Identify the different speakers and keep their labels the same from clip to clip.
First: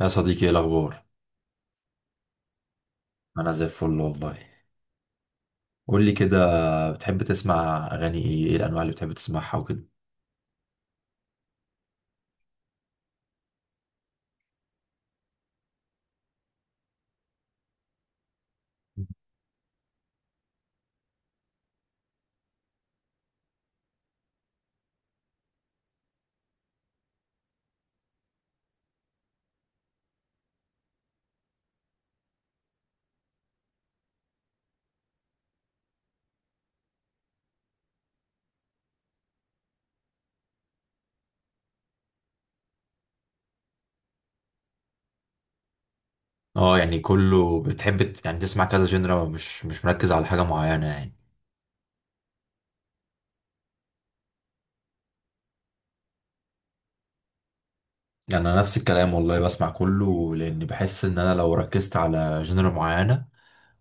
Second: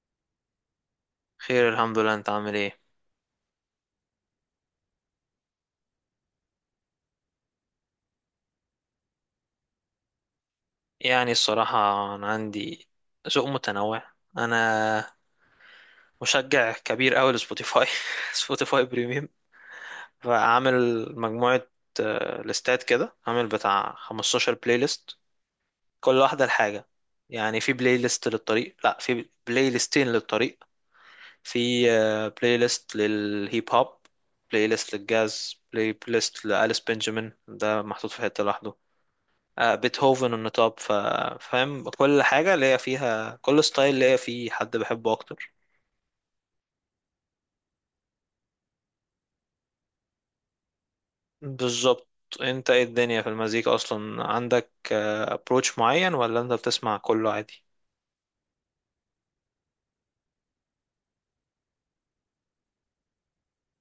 Speaker 1: يا صديقي، ايه الاخبار؟
Speaker 2: خير، الحمد لله. انت عامل ايه؟
Speaker 1: انا زي الفل والله. قول لي كده، بتحب تسمع اغاني ايه؟ ايه الانواع اللي بتحب تسمعها وكده؟
Speaker 2: يعني الصراحة، انا عندي ذوق متنوع. انا مشجع كبير اوي لسبوتيفاي. سبوتيفاي بريميوم. فعامل مجموعة، ليستات كده، عامل بتاع 15 بلاي ليست، كل واحدة لحاجة. يعني في بلاي ليست للطريق، لا في بلاي ليستين للطريق. في بلاي ليست للهيب هوب، بلاي ليست للجاز، بلاي ليست لأليس بنجامين ده محطوط في حتة لوحده. بيتهوفن النطاب. فاهم، كل حاجة ليا فيها، كل ستايل ليا فيه حد بحبه أكتر.
Speaker 1: اه يعني كله، بتحب تسمع كذا جنرا، مش مركز على حاجه معينه يعني.
Speaker 2: بالظبط. أنت إيه الدنيا في المزيكا أصلا، عندك أبروتش معين ولا أنت بتسمع كله عادي؟
Speaker 1: يعني انا نفس الكلام والله، بسمع كله لان بحس ان انا لو ركزت على جنرا معينه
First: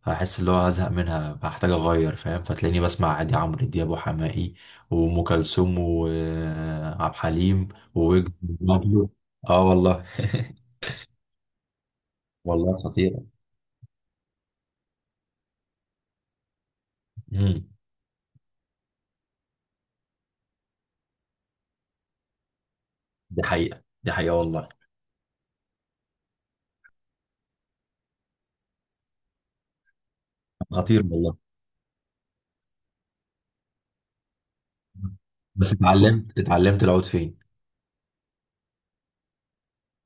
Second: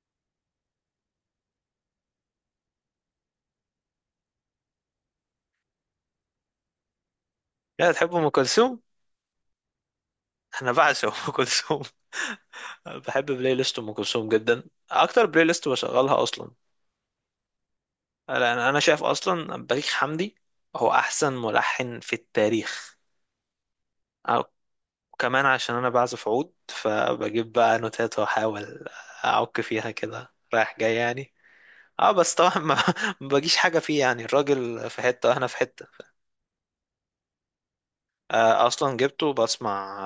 Speaker 1: هحس اللي هو هزهق منها، هحتاج اغير فاهم. فتلاقيني بسمع عادي عمرو دياب وحماقي وام كلثوم وعبد الحليم
Speaker 2: لا تحب أم
Speaker 1: وويجز
Speaker 2: كلثوم؟
Speaker 1: وبابلو. اه والله.
Speaker 2: أنا بعشق أم كلثوم.
Speaker 1: والله خطيرة.
Speaker 2: بحب بلاي ليست أم كلثوم جدا، أكتر بلاي ليست بشغلها أصلا.
Speaker 1: مم.
Speaker 2: لأن أنا شايف أصلا بليغ حمدي هو أحسن ملحن في التاريخ.
Speaker 1: دي حقيقة دي حقيقة والله.
Speaker 2: وكمان عشان انا بعزف عود، فبجيب بقى نوتات واحاول اعك فيها كده رايح جاي
Speaker 1: خطير
Speaker 2: يعني.
Speaker 1: والله.
Speaker 2: اه بس طبعا ما ما بجيش حاجة فيه، يعني الراجل في حتة واحنا في
Speaker 1: بس
Speaker 2: حتة.
Speaker 1: اتعلمت العود فين؟
Speaker 2: اصلا جبته، بسمع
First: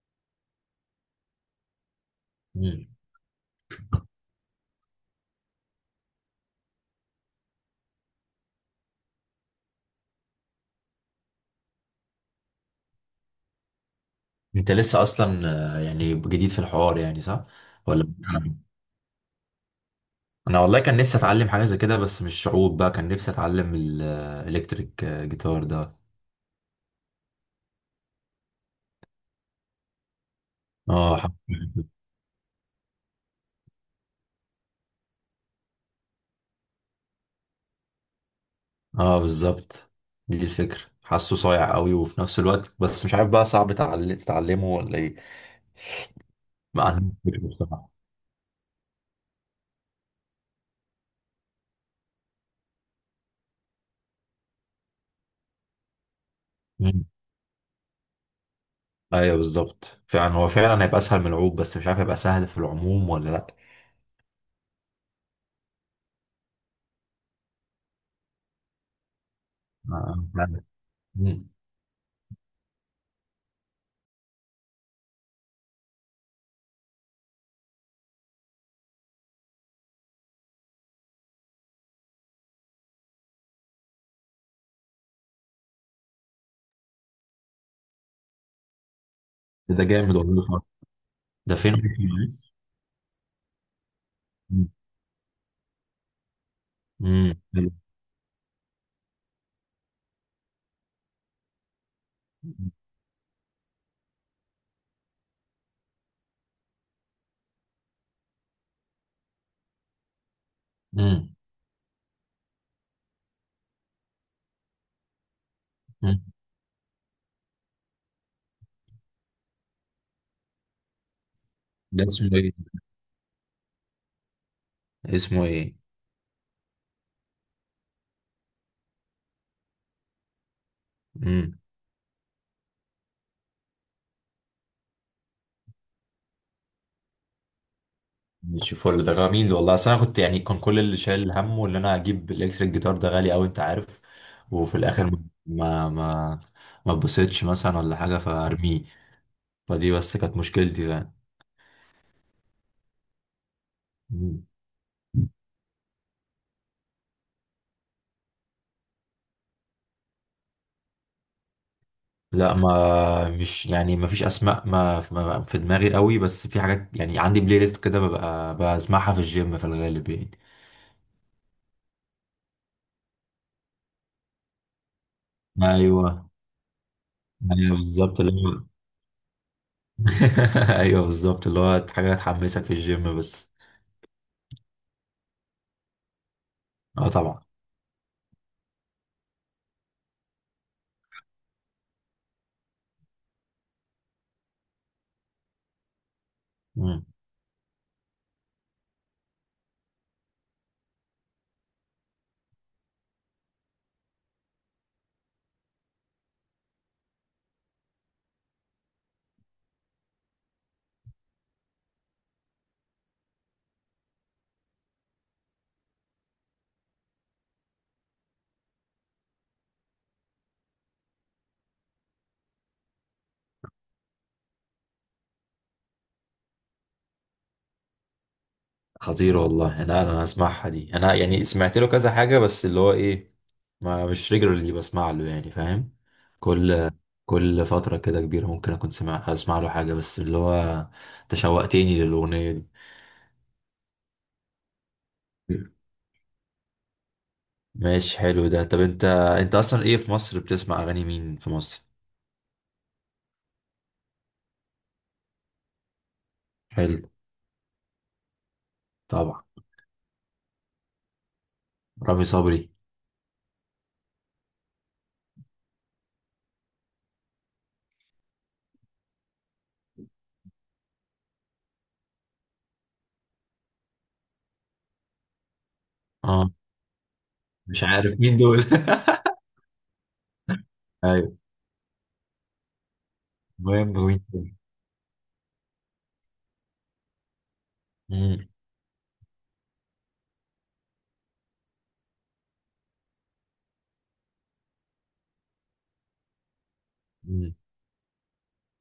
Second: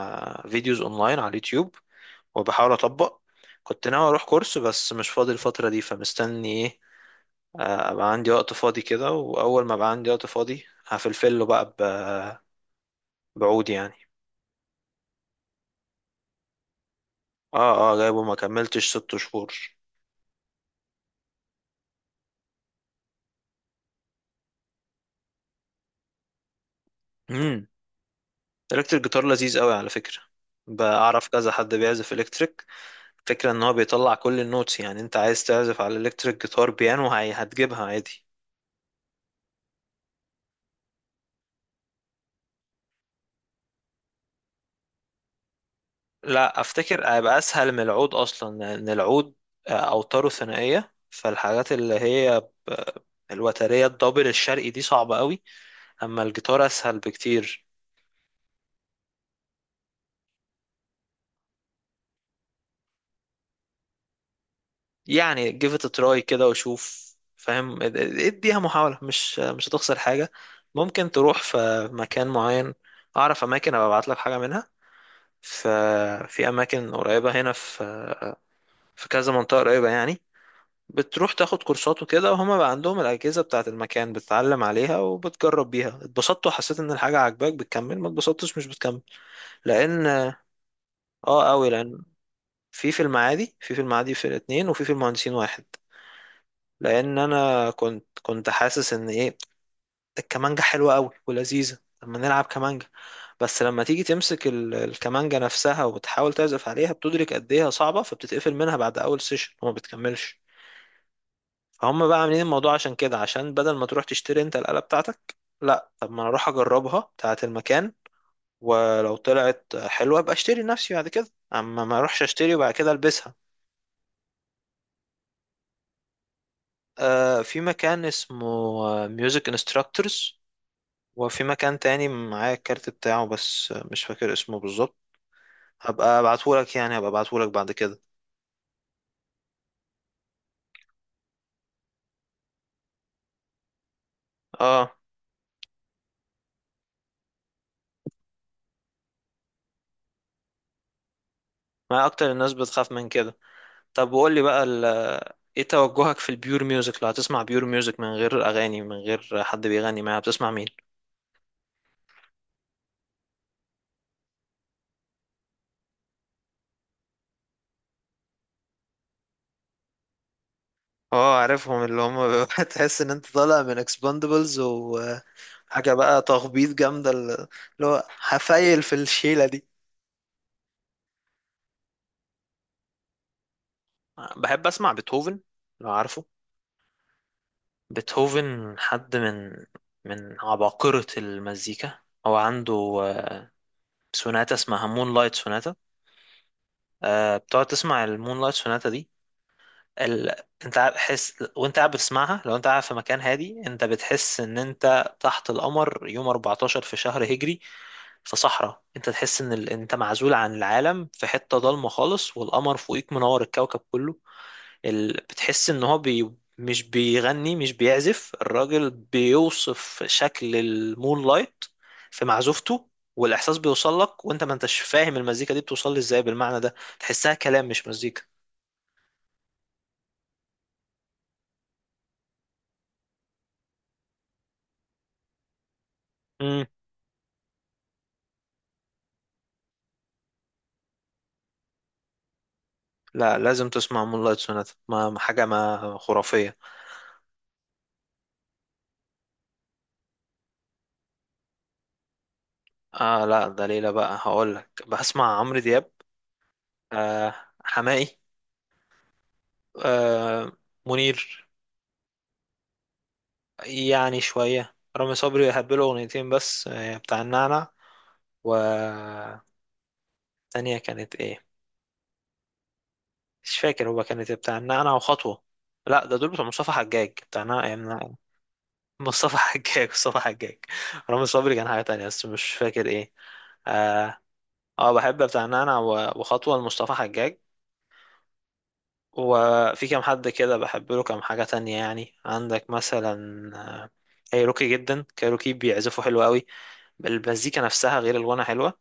Speaker 2: فيديوز اونلاين على اليوتيوب، وبحاول
Speaker 1: مم.
Speaker 2: اطبق. كنت ناوي اروح كورس بس مش فاضي الفترة دي، فمستني ايه؟ ابقى عندي وقت فاضي كده، واول ما ابقى عندي وقت فاضي هفلفله بقى بعود يعني.
Speaker 1: انت لسه اصلا يعني جديد في الحوار يعني، صح؟
Speaker 2: اه،
Speaker 1: ولا
Speaker 2: جايبه ما
Speaker 1: انا.
Speaker 2: كملتش ست شهور.
Speaker 1: أنا والله كان نفسي اتعلم حاجة زي كده، بس مش عود بقى، كان نفسي اتعلم الالكتريك جيتار ده.
Speaker 2: الكتريك جيتار لذيذ قوي على فكرة،
Speaker 1: اه
Speaker 2: بعرف كذا حد بيعزف الكتريك. فكرة ان هو بيطلع كل النوتس، يعني انت عايز تعزف على الكتريك جيتار بيانو هتجيبها عادي.
Speaker 1: اه بالظبط، دي الفكرة، حاسه صايع قوي. وفي نفس الوقت بس مش عارف بقى، صعب تتعلمه ولا ايه؟
Speaker 2: لا،
Speaker 1: ما انا
Speaker 2: افتكر
Speaker 1: مش
Speaker 2: هيبقى
Speaker 1: فاكر
Speaker 2: اسهل من
Speaker 1: بصراحة.
Speaker 2: العود، اصلا لان العود اوتاره ثنائية، فالحاجات اللي هي ب- الوترية الدبل الشرقي دي صعبة قوي. اما الجيتار اسهل
Speaker 1: مم.
Speaker 2: بكتير.
Speaker 1: ايوه بالظبط، فعلا هو فعلا هيبقى اسهل من العود، بس مش عارف هيبقى سهل في العموم ولا لا.
Speaker 2: يعني give it a try كده وشوف، فاهم. اديها محاولة، مش هتخسر حاجة.
Speaker 1: فعلا.
Speaker 2: ممكن تروح
Speaker 1: مم.
Speaker 2: في مكان معين، اعرف اماكن ابقى ابعت لك حاجة منها. ففي اماكن قريبة هنا، في كذا منطقة قريبة يعني. بتروح تاخد كورسات وكده، وهما بقى عندهم الأجهزة بتاعة المكان، بتتعلم عليها وبتجرب بيها. اتبسطت وحسيت ان الحاجة عاجباك، بتكمل. ما اتبسطتش، مش بتكمل.
Speaker 1: ده جامد
Speaker 2: لان
Speaker 1: والله.
Speaker 2: اه
Speaker 1: ده
Speaker 2: قوي،
Speaker 1: فين؟
Speaker 2: لان في المعادي، في المعادي في الاتنين،
Speaker 1: مم.
Speaker 2: وفي المهندسين واحد. لان
Speaker 1: مم.
Speaker 2: انا كنت حاسس ان ايه، الكمانجة حلوة قوي ولذيذة لما نلعب كمانجة. بس لما تيجي تمسك الكمانجة نفسها وتحاول تعزف عليها، بتدرك قد ايه هي صعبة، فبتتقفل منها بعد اول سيشن وما بتكملش.
Speaker 1: مم.
Speaker 2: فهم بقى عاملين الموضوع عشان كده، عشان بدل ما تروح تشتري انت الآلة بتاعتك، لا طب ما
Speaker 1: مم.
Speaker 2: انا اروح اجربها بتاعة المكان، ولو طلعت حلوة ابقى اشتري لنفسي بعد كده، اما ما
Speaker 1: ده
Speaker 2: اروحش
Speaker 1: اسمه ايه؟
Speaker 2: اشتري وبعد كده البسها.
Speaker 1: اسمه ايه؟
Speaker 2: في مكان اسمه ميوزك انستراكتورز، وفي
Speaker 1: امم
Speaker 2: مكان تاني معايا الكارت بتاعه بس مش فاكر اسمه بالظبط. هبقى ابعتهولك، يعني هبقى ابعتهولك بعد كده.
Speaker 1: ماشي فل، ده جميل والله. اصل انا كنت، يعني كان كل اللي شايل همه اللي انا اجيب الالكتريك جيتار ده غالي قوي انت عارف. وفي
Speaker 2: اه،
Speaker 1: الاخر ما ما اتبسطش مثلا ولا حاجه، فارميه. فدي بس كانت مشكلتي.
Speaker 2: ما اكتر الناس بتخاف من كده. طب وقول لي
Speaker 1: يعني
Speaker 2: بقى ايه توجهك في البيور ميوزك؟ لو هتسمع بيور ميوزك من غير اغاني، من غير حد بيغني معاها، بتسمع مين؟
Speaker 1: لا ما مش يعني، ما فيش اسماء في دماغي قوي، بس في حاجات. يعني عندي بلاي ليست كده ببقى بسمعها في الجيم في الغالب يعني.
Speaker 2: اه عارفهم اللي هم بيبقى تحس ان انت طالع من اكسباندبلز، وحاجه بقى
Speaker 1: ايوه.
Speaker 2: تخبيط جامده اللي
Speaker 1: ايوه
Speaker 2: هو
Speaker 1: بالظبط اللي هو.
Speaker 2: هفايل في الشيله دي.
Speaker 1: ايوه بالظبط اللي هو حاجه تحمسك في الجيم بس.
Speaker 2: بحب اسمع بيتهوفن، لو عارفه.
Speaker 1: اه طبعا.
Speaker 2: بيتهوفن حد من عباقرة المزيكا. هو عنده آه، سوناتا اسمها مون لايت سوناتا.
Speaker 1: مم.
Speaker 2: بتقعد تسمع المون لايت سوناتا دي، ال... حس وانت قاعد بتسمعها. لو انت قاعد في مكان هادي، انت بتحس ان انت تحت القمر يوم 14 في شهر هجري، في صحراء. انت تحس ان انت معزول عن العالم في حتة ضلمة خالص، والقمر فوقيك منور الكوكب كله. بتحس ان هو مش بيغني، مش بيعزف. الراجل بيوصف شكل المون لايت في معزوفته، والاحساس بيوصل لك وانت ما انتش فاهم المزيكا دي بتوصل لي ازاي، بالمعنى ده تحسها كلام مش مزيكا.
Speaker 1: خطير والله، انا هسمعها دي. انا يعني سمعت له كذا حاجه، بس اللي هو ايه، ما مش ريجولرلي بسمع له يعني، فاهم؟
Speaker 2: امم.
Speaker 1: كل كل فتره كده كبيره ممكن اكون اسمع له حاجه، بس اللي هو تشوقتني للاغنيه
Speaker 2: لا، لازم تسمع مون لايت سوناتا، حاجه
Speaker 1: دي.
Speaker 2: ما خرافيه.
Speaker 1: ماشي، حلو ده. طب انت، انت اصلا ايه في مصر، بتسمع اغاني مين في مصر؟
Speaker 2: اه لا ده ليلى بقى، هقول لك. بسمع عمرو دياب،
Speaker 1: حلو.
Speaker 2: آه حماقي،
Speaker 1: طبعا.
Speaker 2: آه منير.
Speaker 1: رامي صبري.
Speaker 2: يعني شوية رامي صبري، هبله أغنيتين بس، بتاع النعنع. والتانية كانت إيه؟ مش فاكر هو كانت إيه، بتاع النعنع وخطوة. لا ده دول بتوع
Speaker 1: اه.
Speaker 2: مصطفى حجاج، بتاع النعنع إيه،
Speaker 1: مش
Speaker 2: النعنع.
Speaker 1: عارف مين دول.
Speaker 2: مصطفى حجاج، مصطفى حجاج. رامي
Speaker 1: ايوه.
Speaker 2: صبري كان حاجة تانية بس مش فاكر إيه.
Speaker 1: المهم،
Speaker 2: اه.
Speaker 1: مين تاني؟
Speaker 2: بحب بتاع النعنع وخطوة لمصطفى حجاج.
Speaker 1: مم،
Speaker 2: وفي كام حد كده بحب له كام حاجة تانية، يعني عندك مثلا آه، كايروكي. جدا كايروكي بيعزفوا حلو قوي،
Speaker 1: مم،
Speaker 2: المزيكا نفسها غير الغنى حلوة.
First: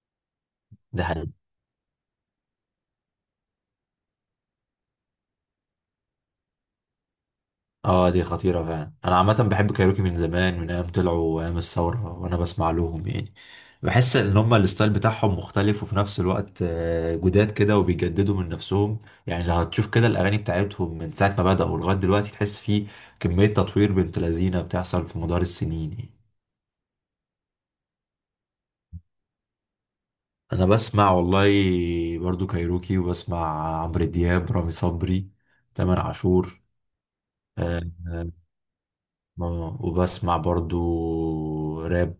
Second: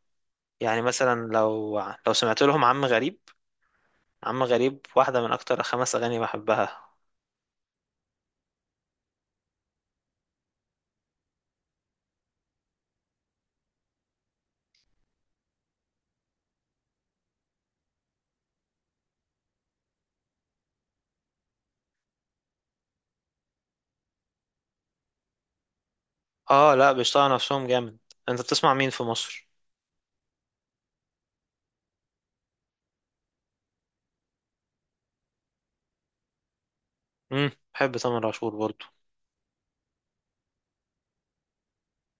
Speaker 2: يعني
Speaker 1: ده حلو.
Speaker 2: مثلا لو سمعت لهم عم غريب. عم غريب واحدة من أكتر خمس أغاني بحبها.
Speaker 1: اه دي خطيرة فعلا. انا عامة بحب كايروكي من زمان، من ايام طلعوا ايام الثورة وانا بسمع لهم يعني. بحس ان هما الستايل بتاعهم مختلف، وفي نفس الوقت جداد كده وبيجددوا من نفسهم. يعني لو هتشوف كده الاغاني بتاعتهم من ساعة ما بدأوا لغاية دلوقتي، تحس في كمية تطوير بنت لذينة بتحصل في مدار السنين يعني.
Speaker 2: لأ، بيشتغلوا نفسهم جامد. أنت بتسمع مين في مصر؟
Speaker 1: انا بسمع والله برضو كايروكي، وبسمع عمرو دياب، رامي صبري، تامر عاشور.
Speaker 2: مم.
Speaker 1: آه،
Speaker 2: بحب تامر
Speaker 1: آه،
Speaker 2: عاشور برضو.
Speaker 1: وبسمع برضو راب،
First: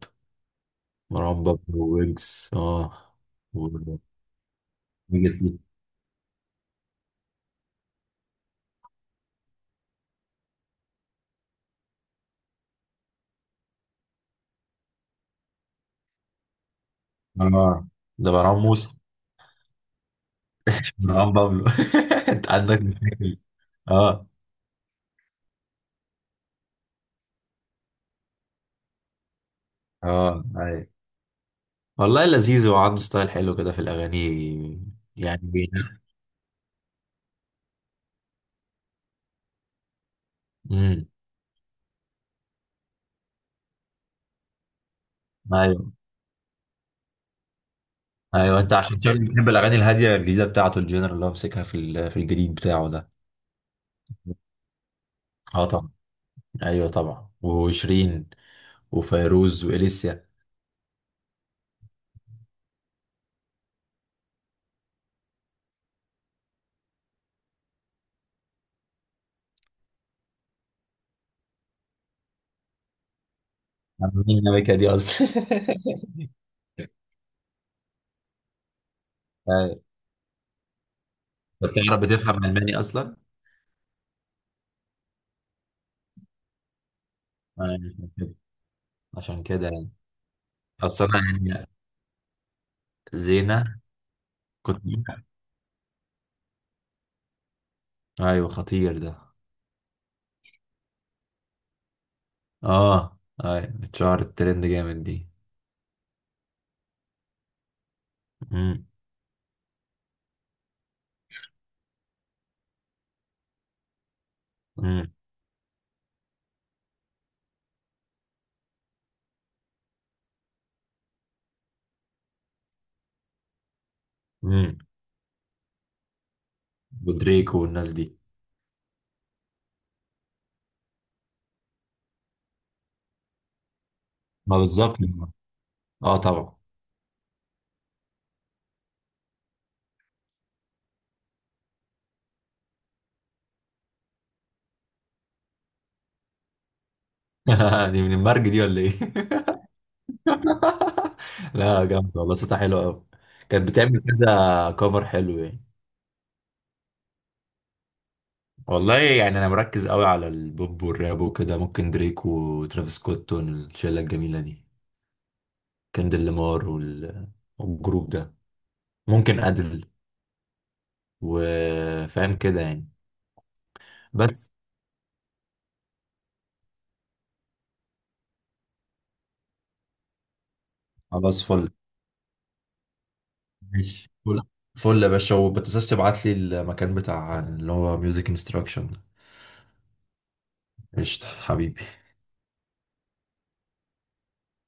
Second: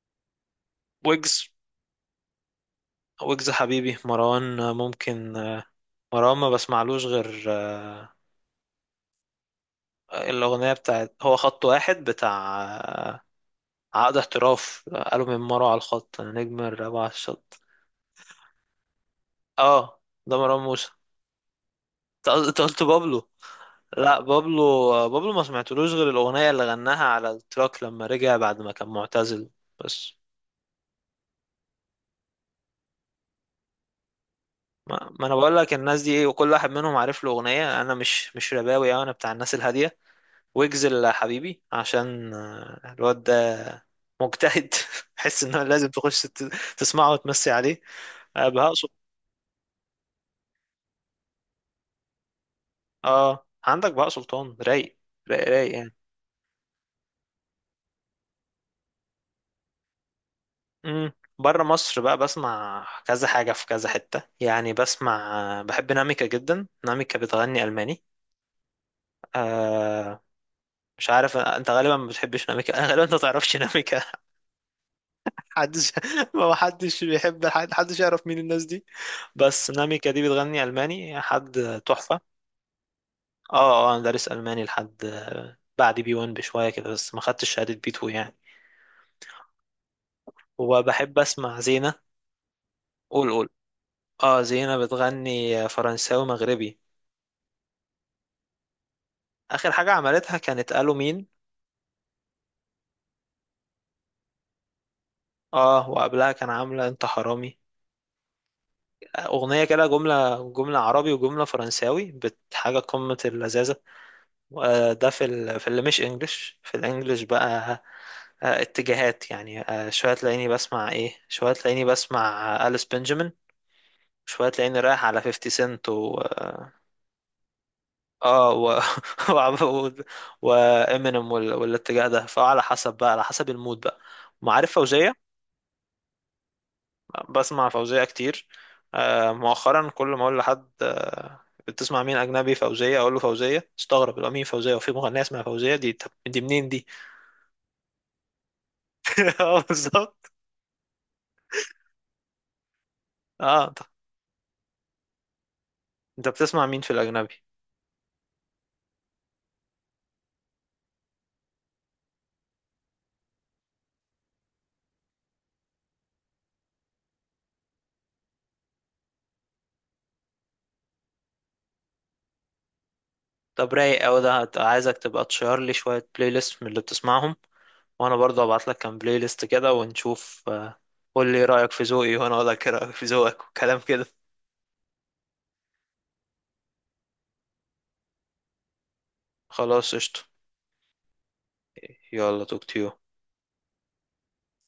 Speaker 1: مروان
Speaker 2: ويجز.
Speaker 1: بابلو، ويجز. اه،
Speaker 2: ويجز حبيبي، مروان ممكن.
Speaker 1: ويجز.
Speaker 2: مروان ما بسمعلوش غير الأغنية بتاعت هو خط واحد، بتاع عقد احتراف. قالوا من مرة على الخط أنا نجم الرابعة على الشط.
Speaker 1: اه. ده مروان موسى.
Speaker 2: آه ده مروان موسى.
Speaker 1: مروان بابلو.
Speaker 2: أنت قلت،
Speaker 1: انت
Speaker 2: أنت قلت
Speaker 1: عندك
Speaker 2: بابلو.
Speaker 1: مشاكل!
Speaker 2: لا،
Speaker 1: اه
Speaker 2: بابلو بابلو ما سمعتلوش غير الأغنية اللي غناها على التراك لما رجع بعد ما كان معتزل بس.
Speaker 1: اه ايوه، والله لذيذ وعنده ستايل حلو كده في الاغاني.
Speaker 2: ما انا
Speaker 1: يعني
Speaker 2: بقول لك
Speaker 1: بينا.
Speaker 2: الناس دي ايه، وكل واحد منهم عارف له أغنية. انا مش رباوي أوي، انا بتاع الناس الهادية. ويجز
Speaker 1: امم
Speaker 2: اللي حبيبي عشان الواد ده مجتهد. حس ان هو
Speaker 1: ايوه.
Speaker 2: لازم تخش تسمعه وتمسي عليه.
Speaker 1: ايوه انت
Speaker 2: بهاء سلطان.
Speaker 1: عشان شكلك بتحب الاغاني الهاديه الجديده بتاعته، الجينر اللي هو مسكها في الجديد بتاعه ده.
Speaker 2: اه، عندك بهاء سلطان رايق، رايق
Speaker 1: اه
Speaker 2: رايق
Speaker 1: طبعا.
Speaker 2: يعني.
Speaker 1: ايوه طبعا، وشيرين وفيروز واليسيا.
Speaker 2: امم بره مصر بقى بسمع كذا حاجة في كذا حتة، يعني بحب ناميكا جدا، ناميكا بتغني ألماني. آه مش عارف، انت غالبا ما بتحبش ناميكا. غالبا انت ما تعرفش ناميكا.
Speaker 1: مين النبكه دي اصلا؟
Speaker 2: محدش، ما حدش بيحب حد، حدش يعرف مين الناس دي. بس
Speaker 1: أيوة.
Speaker 2: ناميكا دي بتغني ألماني
Speaker 1: انت
Speaker 2: حد
Speaker 1: بتعرف،
Speaker 2: تحفة.
Speaker 1: بتفهم الماني اصلا؟
Speaker 2: اه، انا دارس ألماني لحد بعد بي 1 بشوية كده، بس ما خدتش شهادة بي 2 يعني.
Speaker 1: عشان كده يعني. اصل
Speaker 2: وبحب
Speaker 1: انا
Speaker 2: اسمع
Speaker 1: يعني.
Speaker 2: زينة. قول قول.
Speaker 1: زينة.
Speaker 2: اه، زينة
Speaker 1: كنت.
Speaker 2: بتغني فرنساوي مغربي.
Speaker 1: ايوه خطير ده.
Speaker 2: اخر حاجه عملتها كانت قالوا مين.
Speaker 1: اه. ايوه اتشهرت، ترند جامد دي.
Speaker 2: اه وقبلها كان عامله انت حرامي،
Speaker 1: امم
Speaker 2: اغنيه كده جمله جمله عربي وجمله فرنساوي، بحاجه قمه اللذاذه. ده
Speaker 1: امم
Speaker 2: في في اللي مش انجلش، في الانجليش بقى اتجاهات يعني. شويه تلاقيني بسمع ايه، شويه تلاقيني بسمع أليس بنجامين. شويه
Speaker 1: امم
Speaker 2: تلاقيني رايح على 50 سنت و اه
Speaker 1: ودريكو والناس دي.
Speaker 2: آه، و و وامينيم وال... والاتجاه ده، فعلى حسب بقى، على حسب المود بقى.
Speaker 1: ما
Speaker 2: معارف
Speaker 1: بالظبط.
Speaker 2: فوزيه،
Speaker 1: اه طبعا.
Speaker 2: بسمع فوزية كتير. مؤخرا كل ما اقول لحد بتسمع مين اجنبي، فوزية، اقول له فوزية، استغرب يبقى مين فوزية، وفي مغنية اسمها فوزية دي؟ طب دي منين دي؟
Speaker 1: دي من المرج دي ولا ايه؟
Speaker 2: اه بالظبط.
Speaker 1: لا جامد والله، صوتها حلو قوي.
Speaker 2: اه
Speaker 1: كانت
Speaker 2: طب،
Speaker 1: بتعمل كذا كفر حلو يعني.
Speaker 2: انت بتسمع مين في الاجنبي؟
Speaker 1: والله يعني انا مركز قوي على البوب والراب وكده. ممكن دريك وترافيس سكوت والشله الجميله دي، كندل لامار والجروب ده، ممكن أدل. وفاهم كده يعني.
Speaker 2: طب رايق اوي ده،
Speaker 1: بس.
Speaker 2: عايزك تبقى تشير لي شوية بلاي ليست من اللي بتسمعهم، وانا برضه ابعت لك كام بلاي ليست كده ونشوف. قول
Speaker 1: خلاص
Speaker 2: لي
Speaker 1: فل.
Speaker 2: رايك في ذوقي، وانا اقول لك إيه رايك في ذوقك، وكلام كده.
Speaker 1: ماشي فل. فل يا باشا، وما تنساش تبعت لي المكان بتاع اللي هو ميوزك انستراكشن.
Speaker 2: خلاص قشطة.
Speaker 1: قشطة حبيبي.
Speaker 2: يلا توك تيو.